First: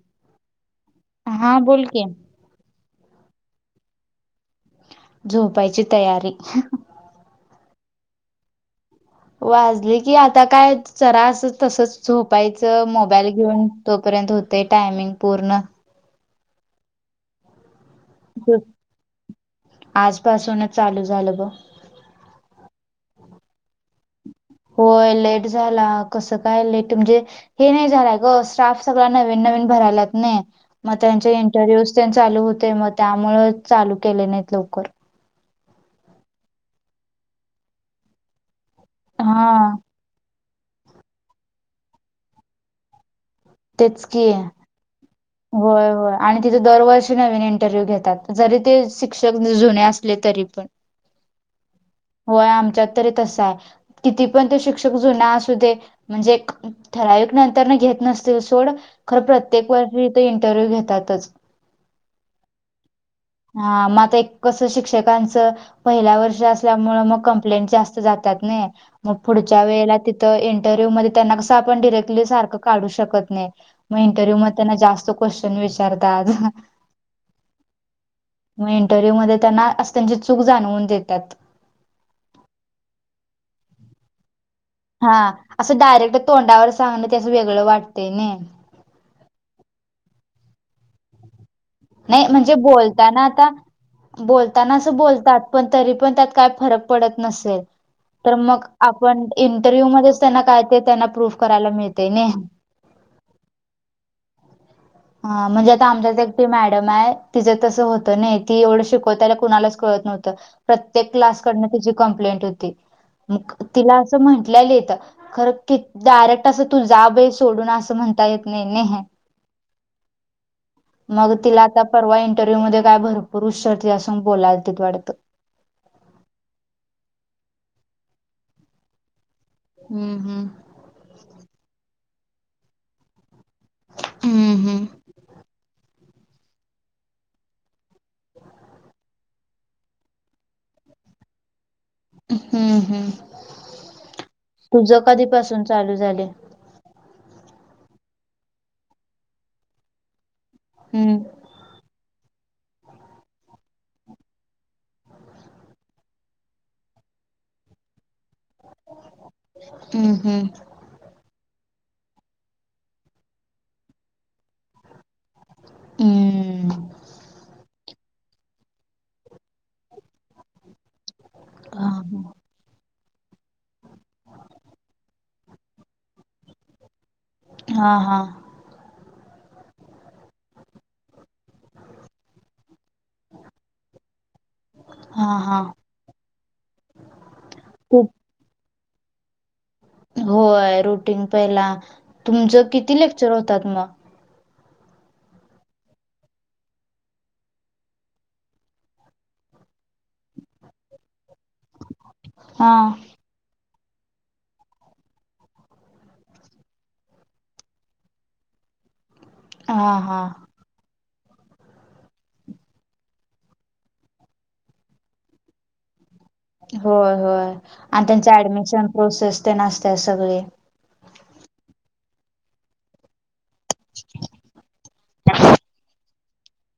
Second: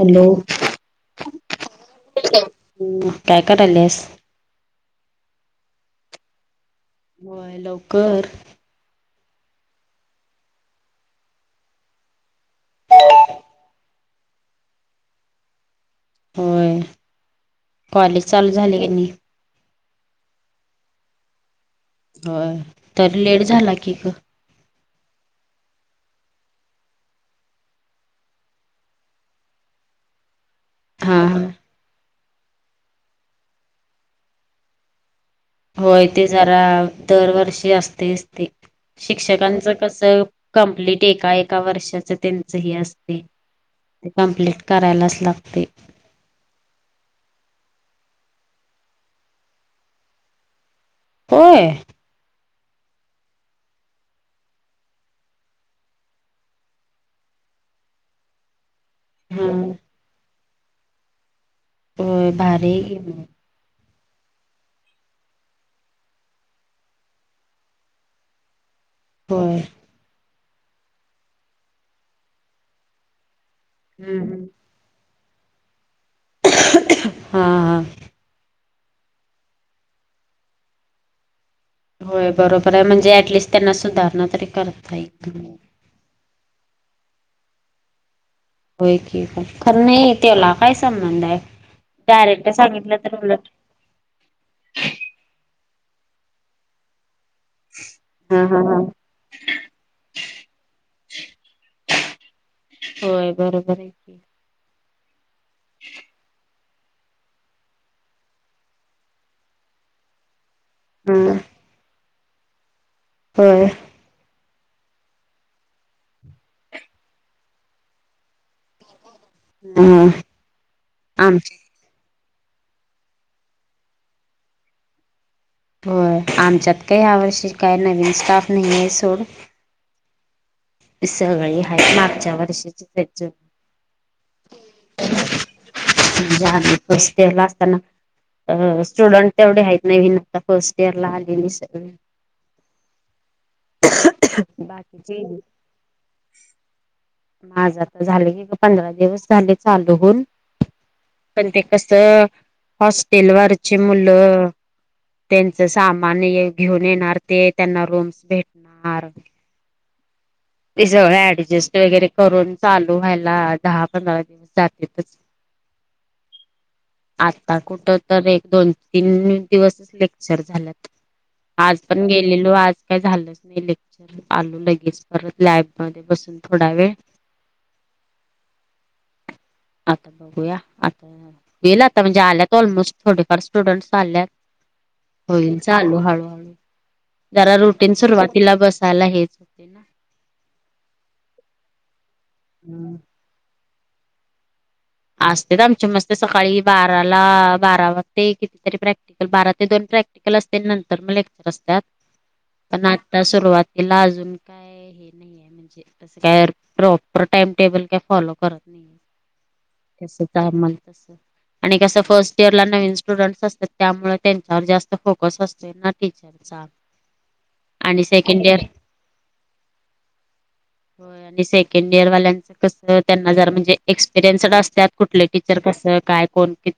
Hello हा बोल की काय करायलस झोपायची तयारी होय लवकर वाजली की आता काय चरा अस तसच झोपायचं मोबाईल घेऊन तोपर्यंत होते टायमिंग पूर्ण होय कॉलेज चालू झाले क नाही आजपासूनच चालू झालं ब होय तर लेट झाला की ग होय लेट झाला कसं काय लेट म्हणजे हे नाही झालंय ग स्टाफ सगळा नवीन नवीन भरायलात नाही मग हा त्यांचे हा इंटरव्ह्यूज चालू होते मग त्यामुळे चालू केले नाहीत लवकर होय ते जरा दरवर्षी असते असते हा शिक्षकांचं कसं कंप्लीट एका एका वर्षाच त्यांचंही असते तेच ते की कम्प्लीट करायलाच लागते होय होय आणि तिथे दरवर्षी नवीन इंटरव्ह्यू घेतात जरी ते शिक्षक जुने असले तरी पण होय होय आमच्यात तरी तसं आहे किती पण ते शिक्षक जुना असू दे म्हणजे ठराविक नंतर न घेत नसते ते सोड खर प्रत्येक हम्म वर्षी इथ इंटरव्ह्यू घेतातच. ओय भारीय की हा म आता एक कस शिक्षकांचं पहिल्या वर्ष असल्यामुळ मग कंप्लेंट जास्त जातात नई मग होय. पूडच्या वेळेला तिथं इंटरव्ह्यू मदे त्यांना कसं आपण डिरेक्टली सारक काडु शकत नाई म इंटरव्ह्यू हम्म मदे त्यांना ज्यास्त क्वेश्चन विचारतात हा हा म इंटरव्ह्यू मध्ये त्यांना अस त्यांची चूक जाणवून देतात होय बरोबर आहे म्हणजे ऍटलिस्ट त्यांना सुधारणा तरी करत हा असं डायरेक्ट तोंडावर सांगण ते असं वेगळं वाटतंय नाही हो क का ख नाही इ ते अलाका ह संबंध आहे नाही डायरेक्ट म्हणजे सांगितलं तर बोलताना उलट आता बोलताना अस बोलतात पण तरी पण त्यात काय फरक पडत नसेल तर हा हा मग हा. आपण इंटरव्ह्यू मध्येच त्यांना काय ते त्यांना प्रूफ करायला मिळते नाही होय बरोबर आहे हा म्हणजे आता आमचाच एकटी मॅडम आहे तिचं तसं होत नाही ती एवढं शिकवतायला कुणालाच कळत नव्हतं प्रत्येक हम्म क्लास ची कंप्लेंट होती म होय. तिला असं म्हंटेत खरं कि डायरेक्ट असं तू जा बे सोडून असं म्हणता येत नाही ने हे ह मग आमच्या तिला आता परवा इंटरव्ह्यू मध्ये काय भरपूर हशरते असून बोलायला तथ वाटतं हो आमच्यात का ह्या वर्षी काय नवीन स्टाफ नाही आहे सोड हम्म हम्म सगळी हायत मागच्या वर्षीची हम्म हम्म सला असताना अ स्टुडंट तेवढे हायत नवीन सगळे फर्स्ट इयर ला आलेली सगळे हम्म हम् तुझ बाकीचे कधीपासून चालू झाले [unintelligible] माझं तर झालं की रा दिवस झाले चालू हून हम्म पण ते कस हॉस्टेलवरचे मुलं तेचं सामान घेऊन येणार ते त्यांना रूम्स भेटणार हम्म हम्म ते सगळ ऍडजस्ट वैगेरे करून चालू व्हायला दहा पंधरा दिवस जातले हम [unintelligible] आता कुट तर एक दोन तीन दिवस लेक्चर झाल्यात आज पण गेलेलो आज काही झालंच नाही लेक्चर आलो लगेच परत लॅबमदे बसून थोडा वेळ हा हा आता बघूया आता वेला आता म्हणजाला ऑलमोस्ट थोडेफार स्टुडंट्स आल्यात हा होईल हा चालू हळूहळू जरा रुटीन खूप सुरुवातीला बसायला हे [unintelligible] होय रुटीन पहिला तुमचं हम्म किती लेक्चर होतात मग असतेत आमच्या मस्त सकाळी बाराला बारा वाजते कितीतरी प्रॅक्ट बारा ते दोन प्रॅक्टिकल असते नंतर मग लेक्चर असतात हा पण [unintelligible] सुरुवातीला अजून काय हे [unintelligible] प्रॉपर टाइम टेबल काय फॉलो करत नाही हा ते आस हा का मंग. आणि कसं फस्ट इयर ला नवीन स्टुडंट्स असतात त्यामुळे त्यांच्यावर जास्त फोकस असतो ना टीचर होय होय आणि त्यांची इयर ऍडमिशन प्रोसेस तेन असत्या सगळी होय आणि सेकंड इयर वाल्यांच कस त्यांना जर म्हणजे एक्सपिरियन्ड असत. त्यात कुटले टीचर कस काय कोण कित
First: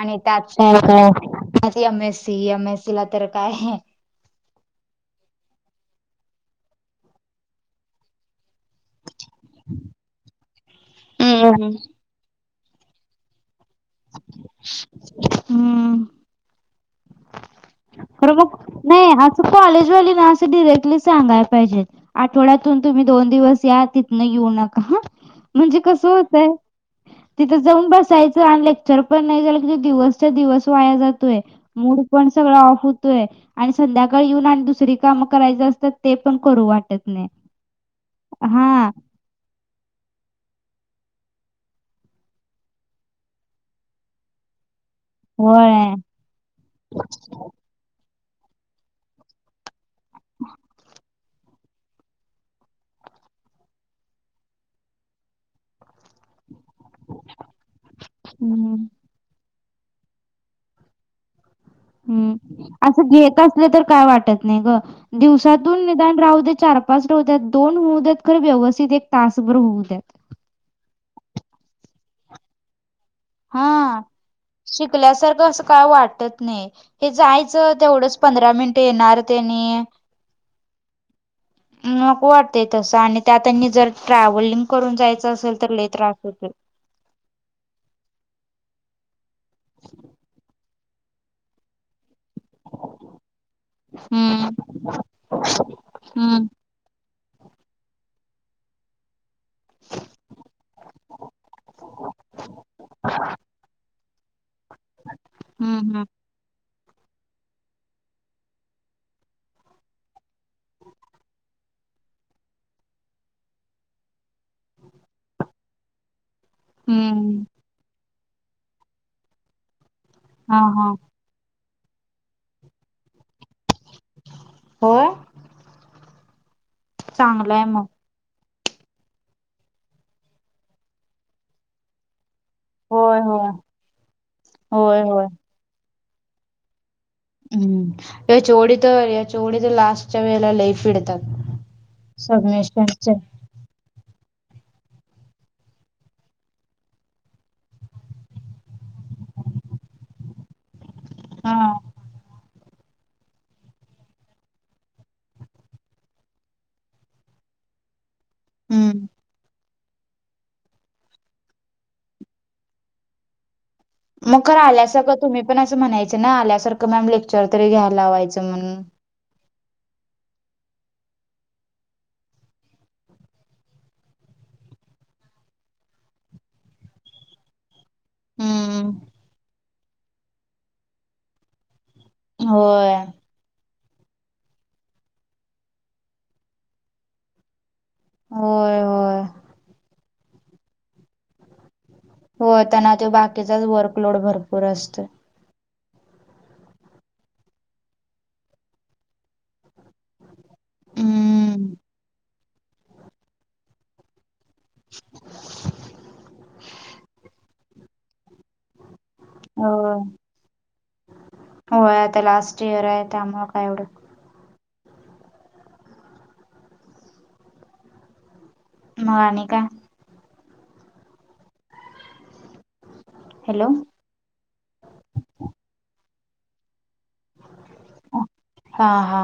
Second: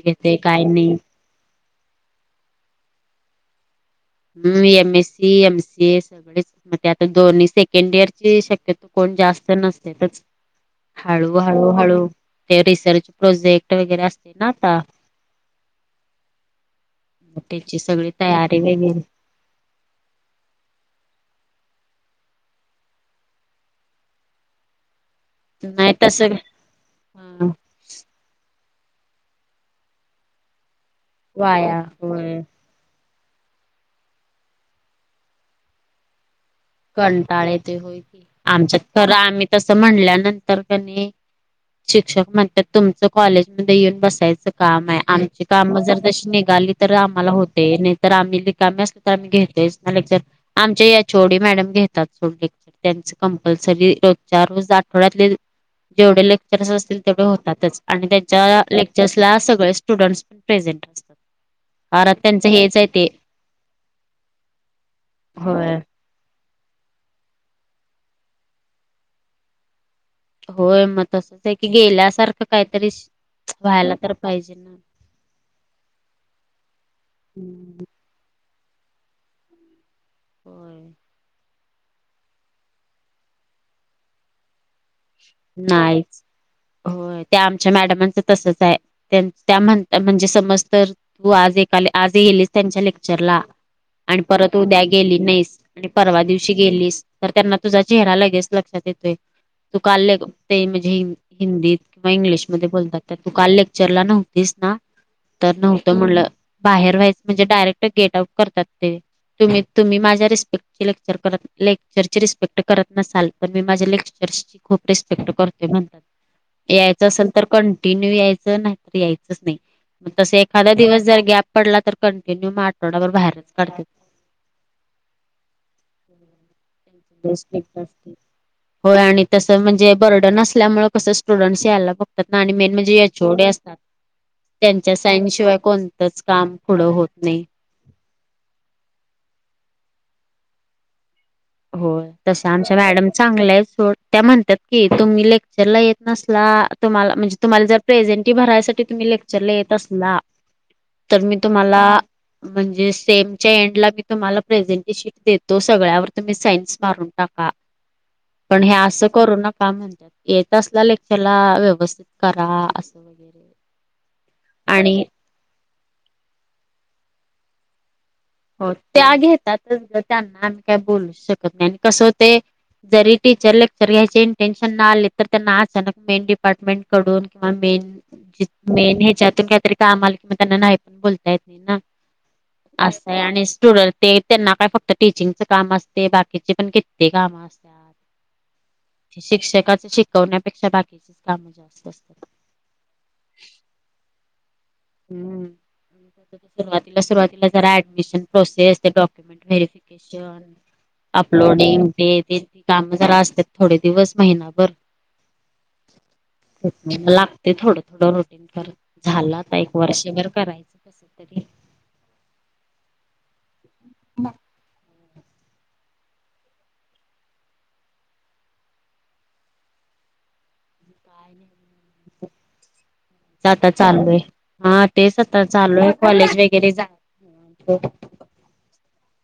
आणि त्यात M S C. M S C ला तर काय हं, M S C, M C S. तेच म्हणजे आता दोन्ही सेकंड इयर ची शक्यतो कोण जास्त नसतेतच. हळू हम्म हळू हळू ते रिसर्च प्रोजेक्ट वगैरे असते ना आता. हम्म म तेची सगळी खरं मग तयारी वगैरे. नाही कॉलेजवाली ना अस डिरेक्टली सांगाय पाहिजे. आटवड्यातून तुमी दोन दिवस या तीतनं येऊ नका हां. मणजे नाही कस तस होतंय? हा तीथ जाऊन बसायचं आणि लेक्चर पण नाई जालं कि तिथं दिवसच्या दिवस वाया जात तोय. वाया मूड पण होय सगळा ऑफ हुतोय. आणि संदयाकाळी येऊन आणि दुसरी कामं करायच असतात ते पण करू वाट कंटाळ येतोय होय. आमच्यात तर आम्ही तसं म्हणल्यानंतर का नही, शिक्षक म्हणत्यात तुमचं कॉलेजमदे येऊन बसायचं कामाय. आमची काम होय. जर तशी निगाली तर आमाला होतेय न तर आमी रीकामे असल तर आम्ही घेतोयच ना लेक्चर. आमचे एच ओ डी मॅडम घेतात रोज लेक्चर. त्यांच कंपल्सरी रोजच्या रोज आठवड्यातले जेवडे लेक्चरस असतील तेवडे होतातच. आणि त्यांच्या हं, लेक चर्सला सगळे स्टुडंट्स प्रेझेंट असतात. कारण त्यांचं हं. हेच आहे ते असं घेत असलं तर काय वाटत नाही ग. होय दिवसातून एक टाइम राहू दे. चार पाच राहू द्यात, दोन होऊ द्यात खर व्यवस्थित एक तासभर होऊ द्या. होय, मग तसच आहे की गेल्यासारखं काहीतरी शिक हं, शिकल्यासारखं असं काय वाटत नाही. हे जायचं हम्म. तेवढंच पंधरा मिनट येणार ते नी होय. नको वाटतय तसं. आणि त्या आणि जर ट्रॅव्हलिंग करून जायचं असेल तर लय नाहीच त्रास होते. होय. त्या आमच्या मॅडमांचं तसच आहे. त्या म्हणता म्हणजे समज तर तू आज एक आली आज गेली त्यांच्या लेक्चरला आणि हम्म परत उद्या गेली नाही आणि परवा हम्म दिवशी गेलीस तर त्यांना तुझा चेहरा लगेच लक्षात येतोय. तू काल ले ते म्हणजे हिन हिंदीत किंवा इंग्लिशमध्ये बोलतात तर तू काल लेक्चरला नव्हतीस का? ना तर हम्म नव्हतं हम्म म्हणलं बाहेर व्हायचं म्हणजे डायरेक्ट गेट आउट करतात ते. तुम्ही तुम्ही माझ्या रिस्पेक्टची लेक्चर करत लेक्चरची रिस्पेक्ट करत नसाल तर मी माझ्या लेक्चरची खूप रिस्पेक्ट करते म्हणतात. यायचं असेल हम्म तर कंटिन्यू यायचं, नाही तर यायचच नाही. म तस हा एखादा हा दिवस जर गॅप पडला तर कंटिन्यू म आठवडाभर बाहेरच काढते. होय? लई चांगलाय स्ट्रिक्ट मग असते. होय आणि तसं म्हणजे बर्डन असल्यामुळे कसं स्टुडंट्स यायला बघतात ना. आणि मेन म्हणजे होय एच ओ डी होय असतात. त्यांच्या होय होय साईनशिवाय कोणतंच काम पुढं होत नाही. हं. एच ओ डी त एच ओ डी तर लास्टच्या वेळेला लई पिडतात. होय. तस आमच्या मॅडम सबमिशनचे चांगल्यायेत सोड. त्या म्हणतात की, तुम्ही लेक्चरला येत नसला तुम्हाला म्हणजे तुम्हाला जर प्रेझेंटि भरायसाठी तुम्ही लेक् क्चरला येत असला, तर मी हा तुम्हाला म्हणजे सेमच्या एंडला मी तुम्हाला प्रेझेंटेशिट देतो सगळ्यावर तुम्ही साईन्स मारून टाका. पण हे हम्म अस करू नका. का म्हणतात. येत असल्या लेचरला व्यवस्थित करा अस, [unintelligible] मग खर आल्यासारखं तुम्ही पण असं म्हणायचं ना आल्यासारखं मॅम लेक्चर तरी घ्यायला लावायचं. हो म्हणून. त्या घेतात त्यांना आम्ही काय बोलू शकत नाही आणि कसं होतय जरी टीचर लेक्चर घ्यायचे ईटेन्शन न आले तर त्यांना असा ना मेन डिपार्टमेंट कडून किंवा मेन हम्म मेन ह्याच्यातून काहीतरी काम आलं कि म त्यांना नाही पण बोलताय. होय अस आणि स्टुडंट ते त्यांना काय फक्त टीचिंगच काम असते बाकीचे पण किती काम असते. [inaudible] हो. शिक्षकाच शिकवण्यापेक्षा बाकीचेच काम जास्त असतात. होय त्याना ते बाकीचाच वर्कलोड भरपूर असतो. हम्म. सुरुवातीला सुरुवातीला जरा ऍडमिशन प्रोसेस डॉक्युमेंट व्हेरिफिकेशन. हम्म अपलोडिंग ते ते काम जरा असतात थोडे दिवस महिना बर लागते थोड थोड रुटीन कर झाला. हो होय आता लास्ट इयर आहे त्यामुळे काय एवढं. म मग आणि काय. आ हॅलो आता चालू आहे. हा तेच आता चालू आहे कॉलेज वगैरे जा हा हा.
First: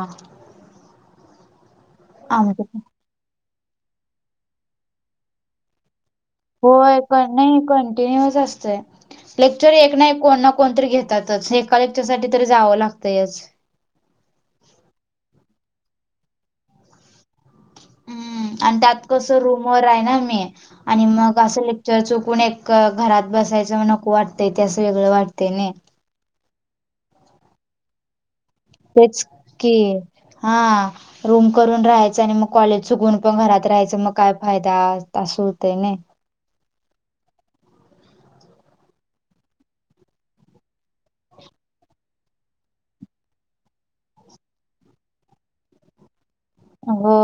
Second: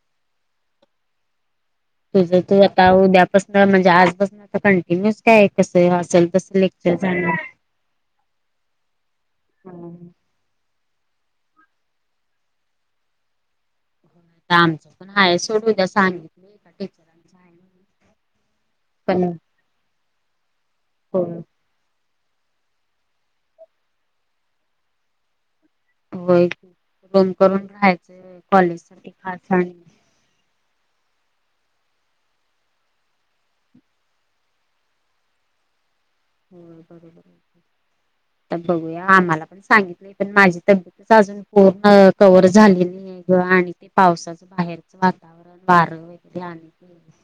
तुझ आमच तू आता उद्यापासन म्हणजे आजपासूनता कंटिन्यूस काय आहे कसं असेल तस होय नाही कंटिन्युअस असतय लेक्चर एक ना एक नाही आता कोण कोणतरी घेतातच ऐका लेक्च्रर साठी तरी जावं लागतंय. आमचं पण हाय सोडून द्या सां कटचर [unintelligible] हम्म आणि त्यात पण कस रूम वर आहे ना मी आणि हो मग असं च चुकून एक घरात बसायचं नको वाटतंय ते असं वेगळं वाटतंय नाही. होय रूम करून राहायचं. कॉलेज साठी तेच खास आणि की हा आ रूम करून राहायचं आणि मग कॉलेज चुकून पण घरात राहायच मग काय फायदा असं होतय नाही. हो बरोबर बघूया आम्हाला पण सांगत पण माझी तब्येत अजून पूर्ण कव्हर झाली नाही ग आणि ते पावसाात बाहेरचं वातावरण बारावित ध्यान. हो.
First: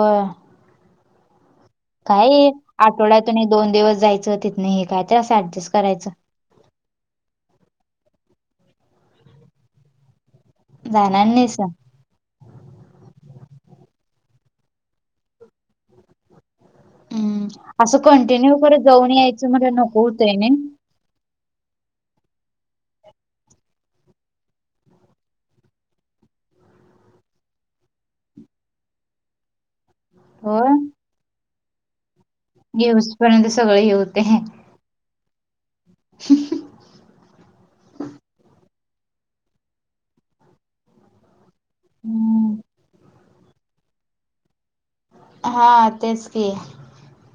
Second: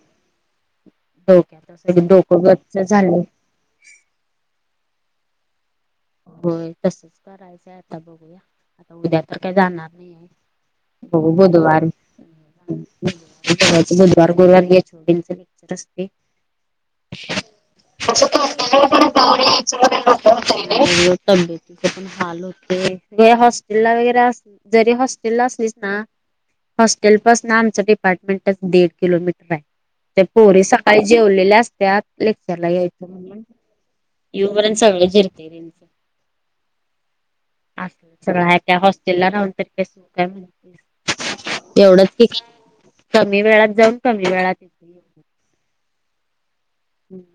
होय डोकं गच्च झालं. आठवड्यातून एक दोन दिवस जायचं तिथन हे काय तर असं ऍडजस्ट करायचं. होय तसच करायचंय आता बघूया आता उद्या तर काय जाणार नाहीय. जाणार बघू नाहीस बुधवार. बुधवार चे गुरुवारी छोटंच लेक्चर असते. हम्म त असं कंटिन्यू करत जाऊन [unintelligible] यायचं म्हटलं नको होतंय नाही [inaudible] तब्येत पण हा [unintelligible] े हॉस्टेल ला वगैरे अस जरी हॉस्टेल ला असलीस ना हॉस्टेलपस ना आमंच डिपार्टमेंटच दीड किलोमीटर आहे. ते पोरी होय सकाळी जेवलेल्या असत्याात लेक्चर ला यायचं येऊस म्हणून पर्यंत सगळं हे येऊ पर्यंत सगळे जिरते त्यांच. हम्. अस का हॉस्टेल ला राहून तरी कास काय म्हण एवढंच क हम्म कमी वेळात जाऊन कमी वेळात येत. हा तेच की.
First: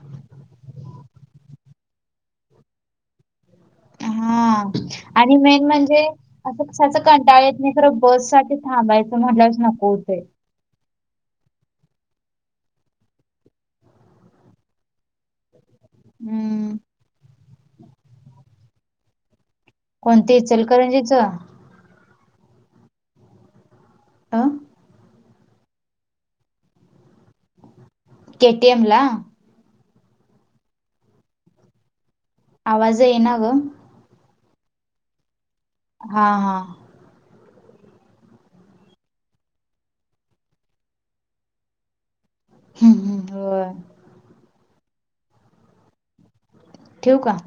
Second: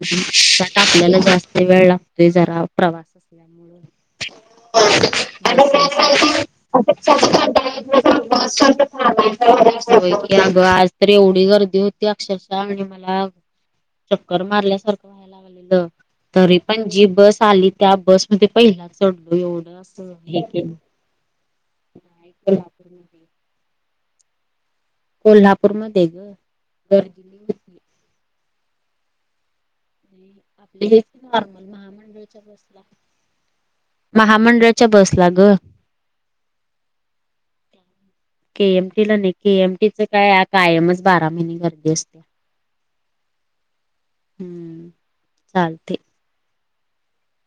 त्यात आपल्याला जास्त वेळ लागतोय जरा प्रवास हा असल्यामुळे. आणि मेन म्हणजे असं कशाच कंटाळ येत नाही खरं बस साठी थांबायचं म्हटलंच नको. होतंय की अगं आज तर एवढी गर्दी होती अक्षरशः आणि मला चक्कर मारल्यासारखं व्हायला लालेलं तरी हम्म पण जी बस चाली त्या बस मध्ये पहिला चढलो येऊन अस कोणते हे के इचलकरंजीच? ह ह ता कोल्हापूरमध्ये ग गर्दी. लई होती के टी एम ला आपली हे नॉर्मल महामंडळाच्या बस ला आवाज येईना ग. महामंडळाच्या बसला ग हा हा केएमटीला नाही के एमटी च काय कायमच बारा महिने गर्दी असते ह् ह होय हम् चालते ठेवू का